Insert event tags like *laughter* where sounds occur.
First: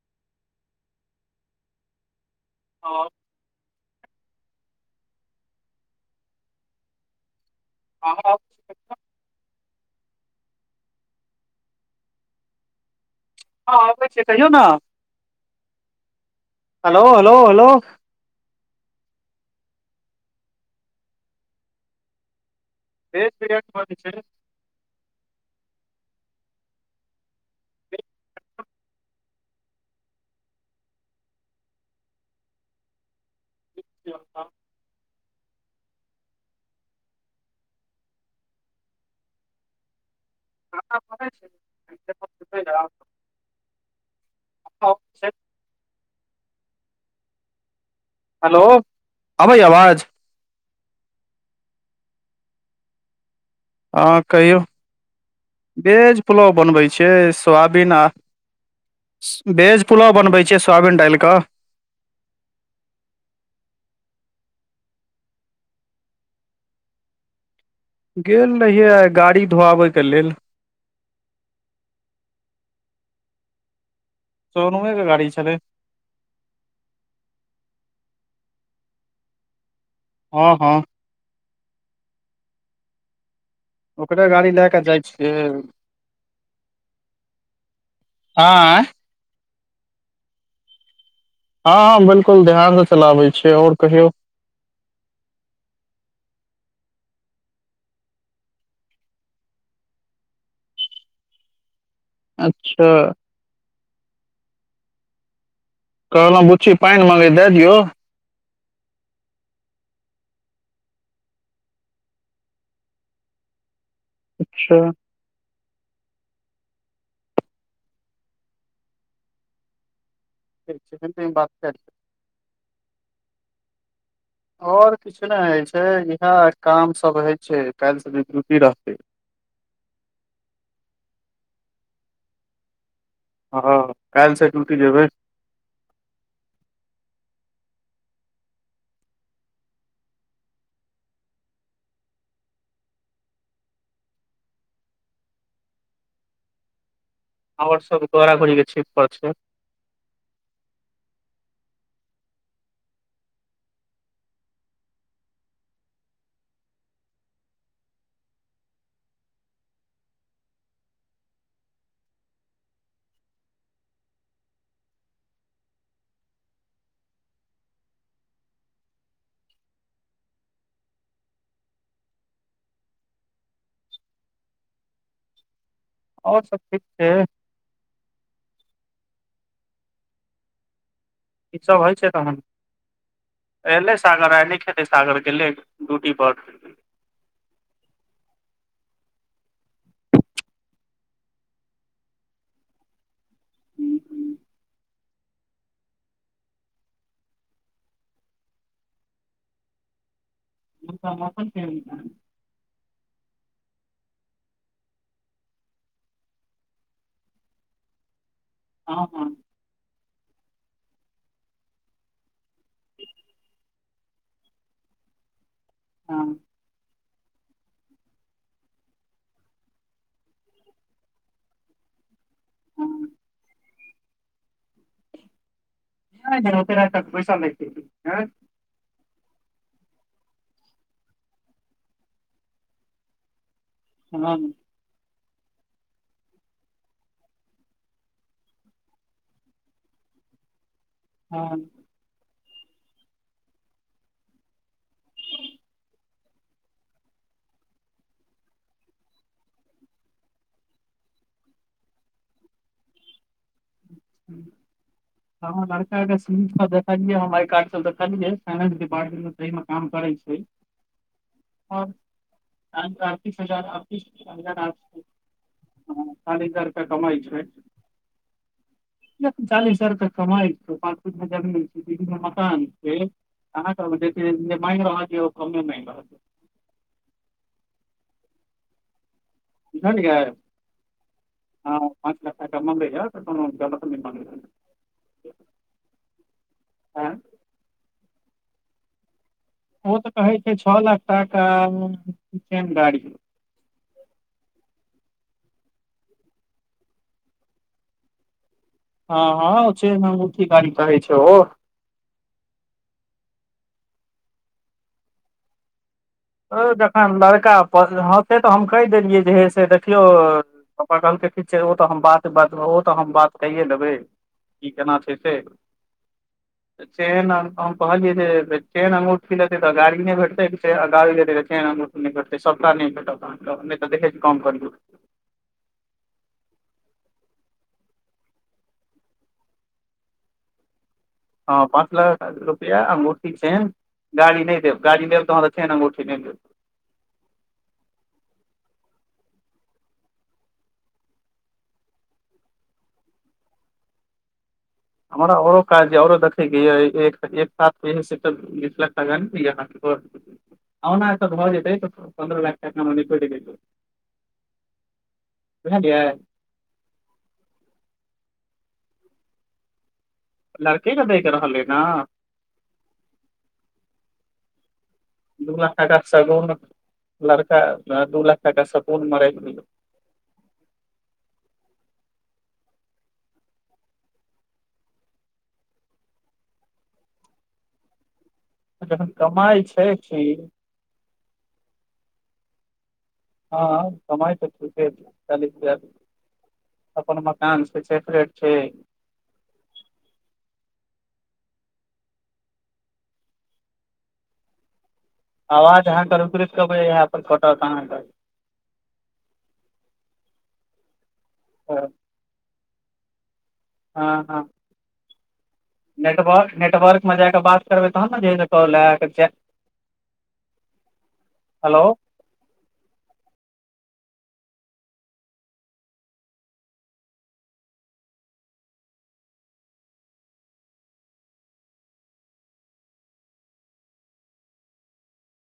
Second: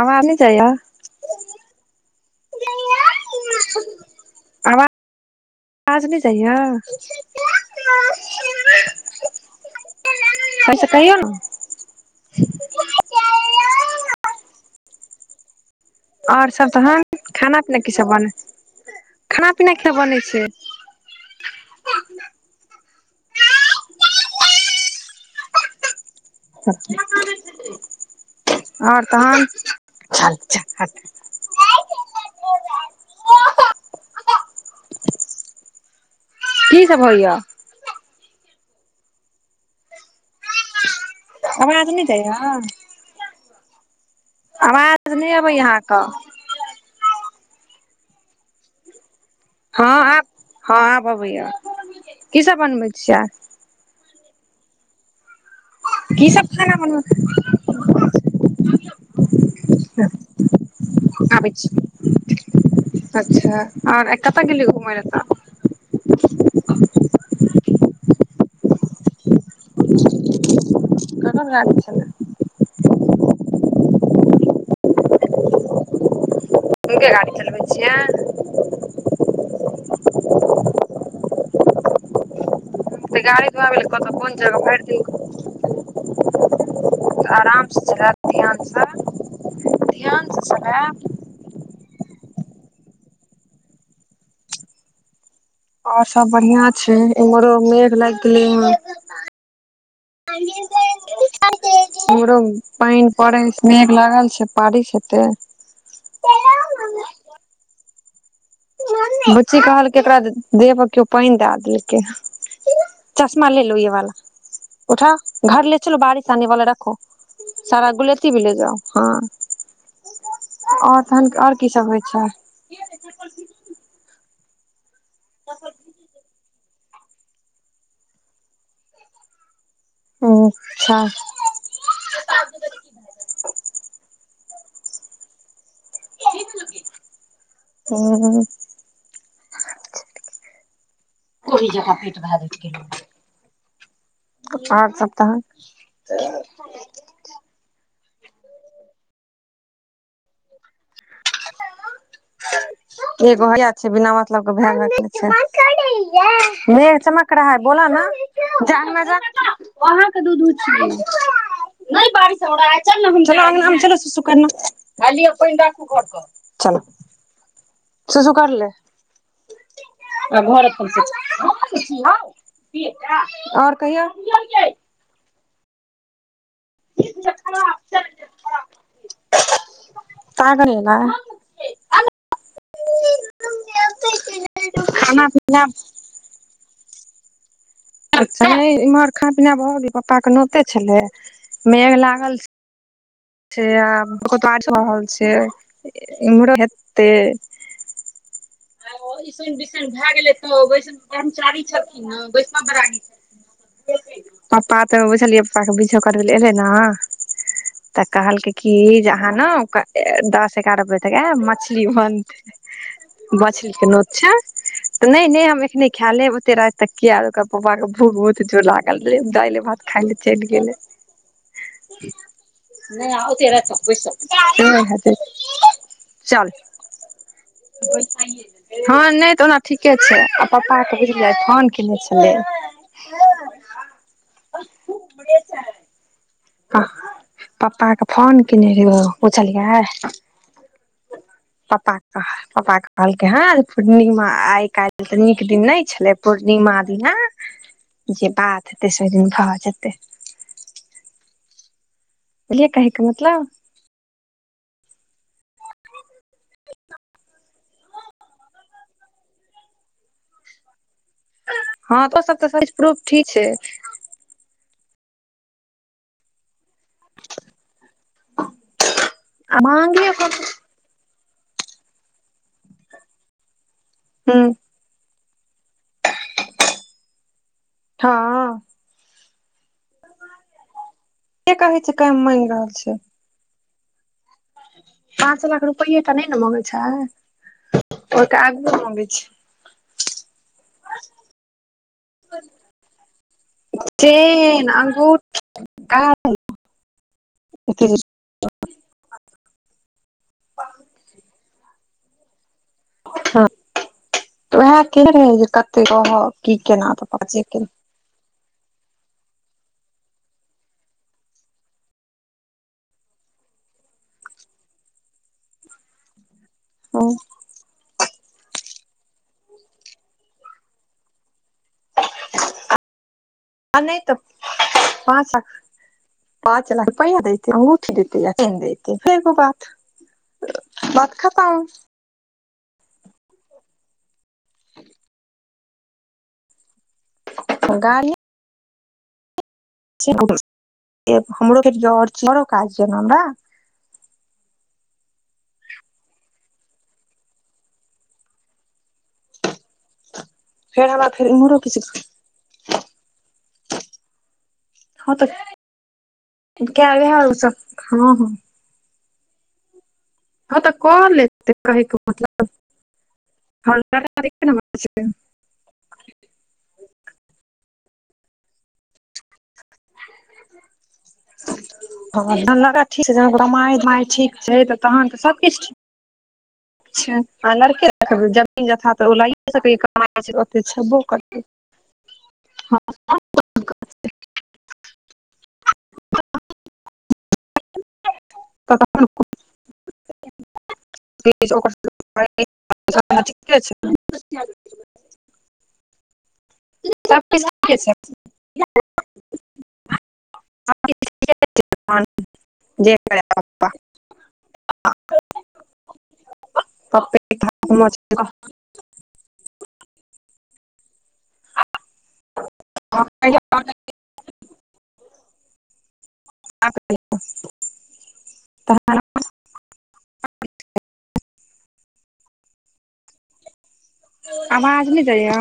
आबाज नय जाइय आओर आबा बाज नय जाइय हमरा आब फेर सँ कहियौन हँ अबै छै कहियौ न आओर सब तहन हेलो हेलो खाना हेलो पीना की सब बनै खाना पीना के बनै छै भेज बनब के छै अच्छा आओर तहन *inaudible* *inaudible* कि सब होइय आब अबाज नय जाइ य आवाज नय अबैय अहाँके हेलो अबै हँ आवाज आब हँ आब अबैय की सब बनबै छियै हँ कहियौ भेज की सब पुलाव खाना बनबै छियै सोयाबीन आ भेज पुलाव बनबै छियै सोयाबीन डालि कऽ आबै छी अच्छा आओर आय कतऽ गेल लेलियै घुमय ले तऽ गेल रहियै आय गाड़ी धोआबैके लेल ककर गारी छलै सोनूएके गाड़ी छलै हुनके गाड़ी चलबै छियै। हँ हँ तऽ गारी रा भेली कतऽ ओकरे कोन गाड़ी जगह लए कऽ भरि जाइ दिन छियै आरामसँ चलेब आँय ध्यानसँ ध्यानसँ चलेब हँ हँ बिल्कुल ध्यान से चलाबै छियै आओर कहियौ आओर सब बढ़ियाँ छै इम्हरो मेघ लागि गेलै हन इम्हरो अच्छा पानि पड़ै मेघ लागल छै पारीश हेतै कहलौं बुच्ची पानि मंगैहै दै दियौ बुच्ची कहलकै एकरा देह पर केओ पानि दए देलकै अच्छा *unintelligible* *unintelligible* ठीक छै आओर हिन्दी तहन मे बात आओर कैर कीसभ होइ छै आओर किछु नय होय छै इहे काम सब होय छै काल्हि से जे ड्यूति रहतै ओ अच्छा हँ काल्हिसँ ड्यूटी जेबै ओ *inaudible* आओर सब तहन आओर सब घोड़ा घोड़ी के छीट पर छै *unintelligible* एगो हैये छै बिना मतलब के *unintelligible* उ अहाँके दुधु छियै नहि बारीस आचार ने सुख ने खाल अपन रखू घर क *unintelligible* चल *unintelligible* आओर कहियौ आओर सब ठीक छै कागन एलै। ई सब होइ छै तहन एलै सागर आइल खतै सागर खाना गेलै पीना ड्यूटी पर इम्हर खा पीना भ गेल पप्पा के नोते छेलै मेघ लागल से आब कत आर छै ईमरो हेतै आसन बिसनि भए गेलै त बस कर्मचारी छथि ने बस म बराडी छथि पप्पा तऽ बुझलियै पप्पा के बीछो करबै ले एबै न तऽ कहलकै की जे अहाँ न दस एगारह बजे तक एब मछली बनतै मछली के नोत छै त नय नय हम एखने खा लेब ओते राति तक कियाकि ओकर पप्पा के भूख जोरसे लागल रहै दलि भात खाइ लेल चलि गेलै नय ओते राइत तक बसिल रहतै नय ओते रति तक बैसल रैहतिये हँ नय तऽ ओना ठीके छै आ पापाके बुझलिए फोन केने छलै लेन हँ उमरे पप्पा के फोन केने रहै बुझलियै हं पप्पा के कह पप्पा के कहलकै हँ पूर्णिमा आइ काल्हि तऽ निक दिन तऽ नय छलै पूर्णिमा दिना जे बात हेतय से ओहि दिन भऽ जेतय बुझलियै कहय केँ मतलब हूं हँ लड़का के सी वी सभ दखलियै हम आई कार्ड सभ दखलियै फाइनेंस डिपार्टमेंट मे सही मे काम करै छै और हँ तऽ ओ सभ तऽ सही से प्रूफ ठी अड़तीस छै *unintelligible* चालीस हजार रुपआ कमाइ छै आ चालीस हजार रुपया मांगियो कमाइ छै पाँच फीट मे जमीन दिल्ली मे मकान छै आहा केहबै हुं जे मायंग रहल छै ओ कमे मायंग रहल य हँ बुझलियै के कहै छै कम मांगि रहल छै से हम *unintelligible* पाँच लाख रुपैये तऽ नय ने मंगे छै आँय ओय के आगुओ मंगै छै ओ तऽ कहै छै छो लाख टाका चेन गाड़ी चेन अंगुठी गाड़ी हँ हँ चेन अंगुठी गाड़ी कहै छै ओ हँ तऽ उएह के रहै जे कते रहब ओ जखन लड़का पस् से तऽ हम कहि देलियै जे ह से देखियौ पप्पा कहलकै की ठीक छै ओ तऽ हम बात बाद मे ओ तऽ हम बात कैईए लेबै की केना छै से हँ चेन आ हम कहलियै जे चेन अइ अंगुठी लेतै तऽ गाड़ी नय भेटतै गारि लेतय तऽ चेन अंगुठी नय भेंटतय सभटा नय भेटत आहा केँ नय तऽ दहेज कम करियौ पां *unintelligible* पाँच लाख रुपैआ देतै अंगूठी देतै चेन देतै फेर ओ बात बात खतम हँ पाँच लाख रुपैया अंगूठी चेन गाड़ी नय देब गाड़ी देब तहन तऽ चेन अंगूठी नय देब गाड़ी *unintelligible* हमरा आओरो काज यऽ आओरो देखैके यऽ एक साथ एहे से तऽ बीस लाख टका नय फेर *unintelligible* हमरा ओना फेर तऽ भऽ इम्हरो जेतै किछु तऽ पन्द्रह लाख तक मे निपैट जेतै हँ तऽ बुझलियै कैल भेल सभ हँ हँ हँ तऽ लड़केके कऽ दैके लेते रहलै ने कहैके मतलब *inaudible* दू लाख टका सगुन लड़का दू लाख टका सगुन मे राखि दियो *inaudible* हँ लड़का ठीक छै जहन कमाय धमाय ठीक छै तहन तऽ सभकिछु ठीक छै अच्छा आ लड़के जमीन जथा जखन तऽ ल कमाइ सकै छै कमाइ छै ठीक ओ छबो करतै हँ हँ कमाय तऽ ठीके छै चालीस बियालीस अपन मकान छै सेपरेट छै *inaudible* ओकर सबके *unintelligible* सामाजिके छै न प्रति *inaudible* आवाज अहाँ कऽ रूकि रूकि कऽ अबैहे यहाँ पर सबकिछु कटत ठीके अहाँके *unintelligible* जेतै पप्पा हँ हँ आ के *inaudible* नेटवर्क नेटवर्कमे जा कऽ बात करबै तहन ने जे कॉल लए कऽ चे हेलो *unintelligible* *unintelligible* आवाज नय जाइय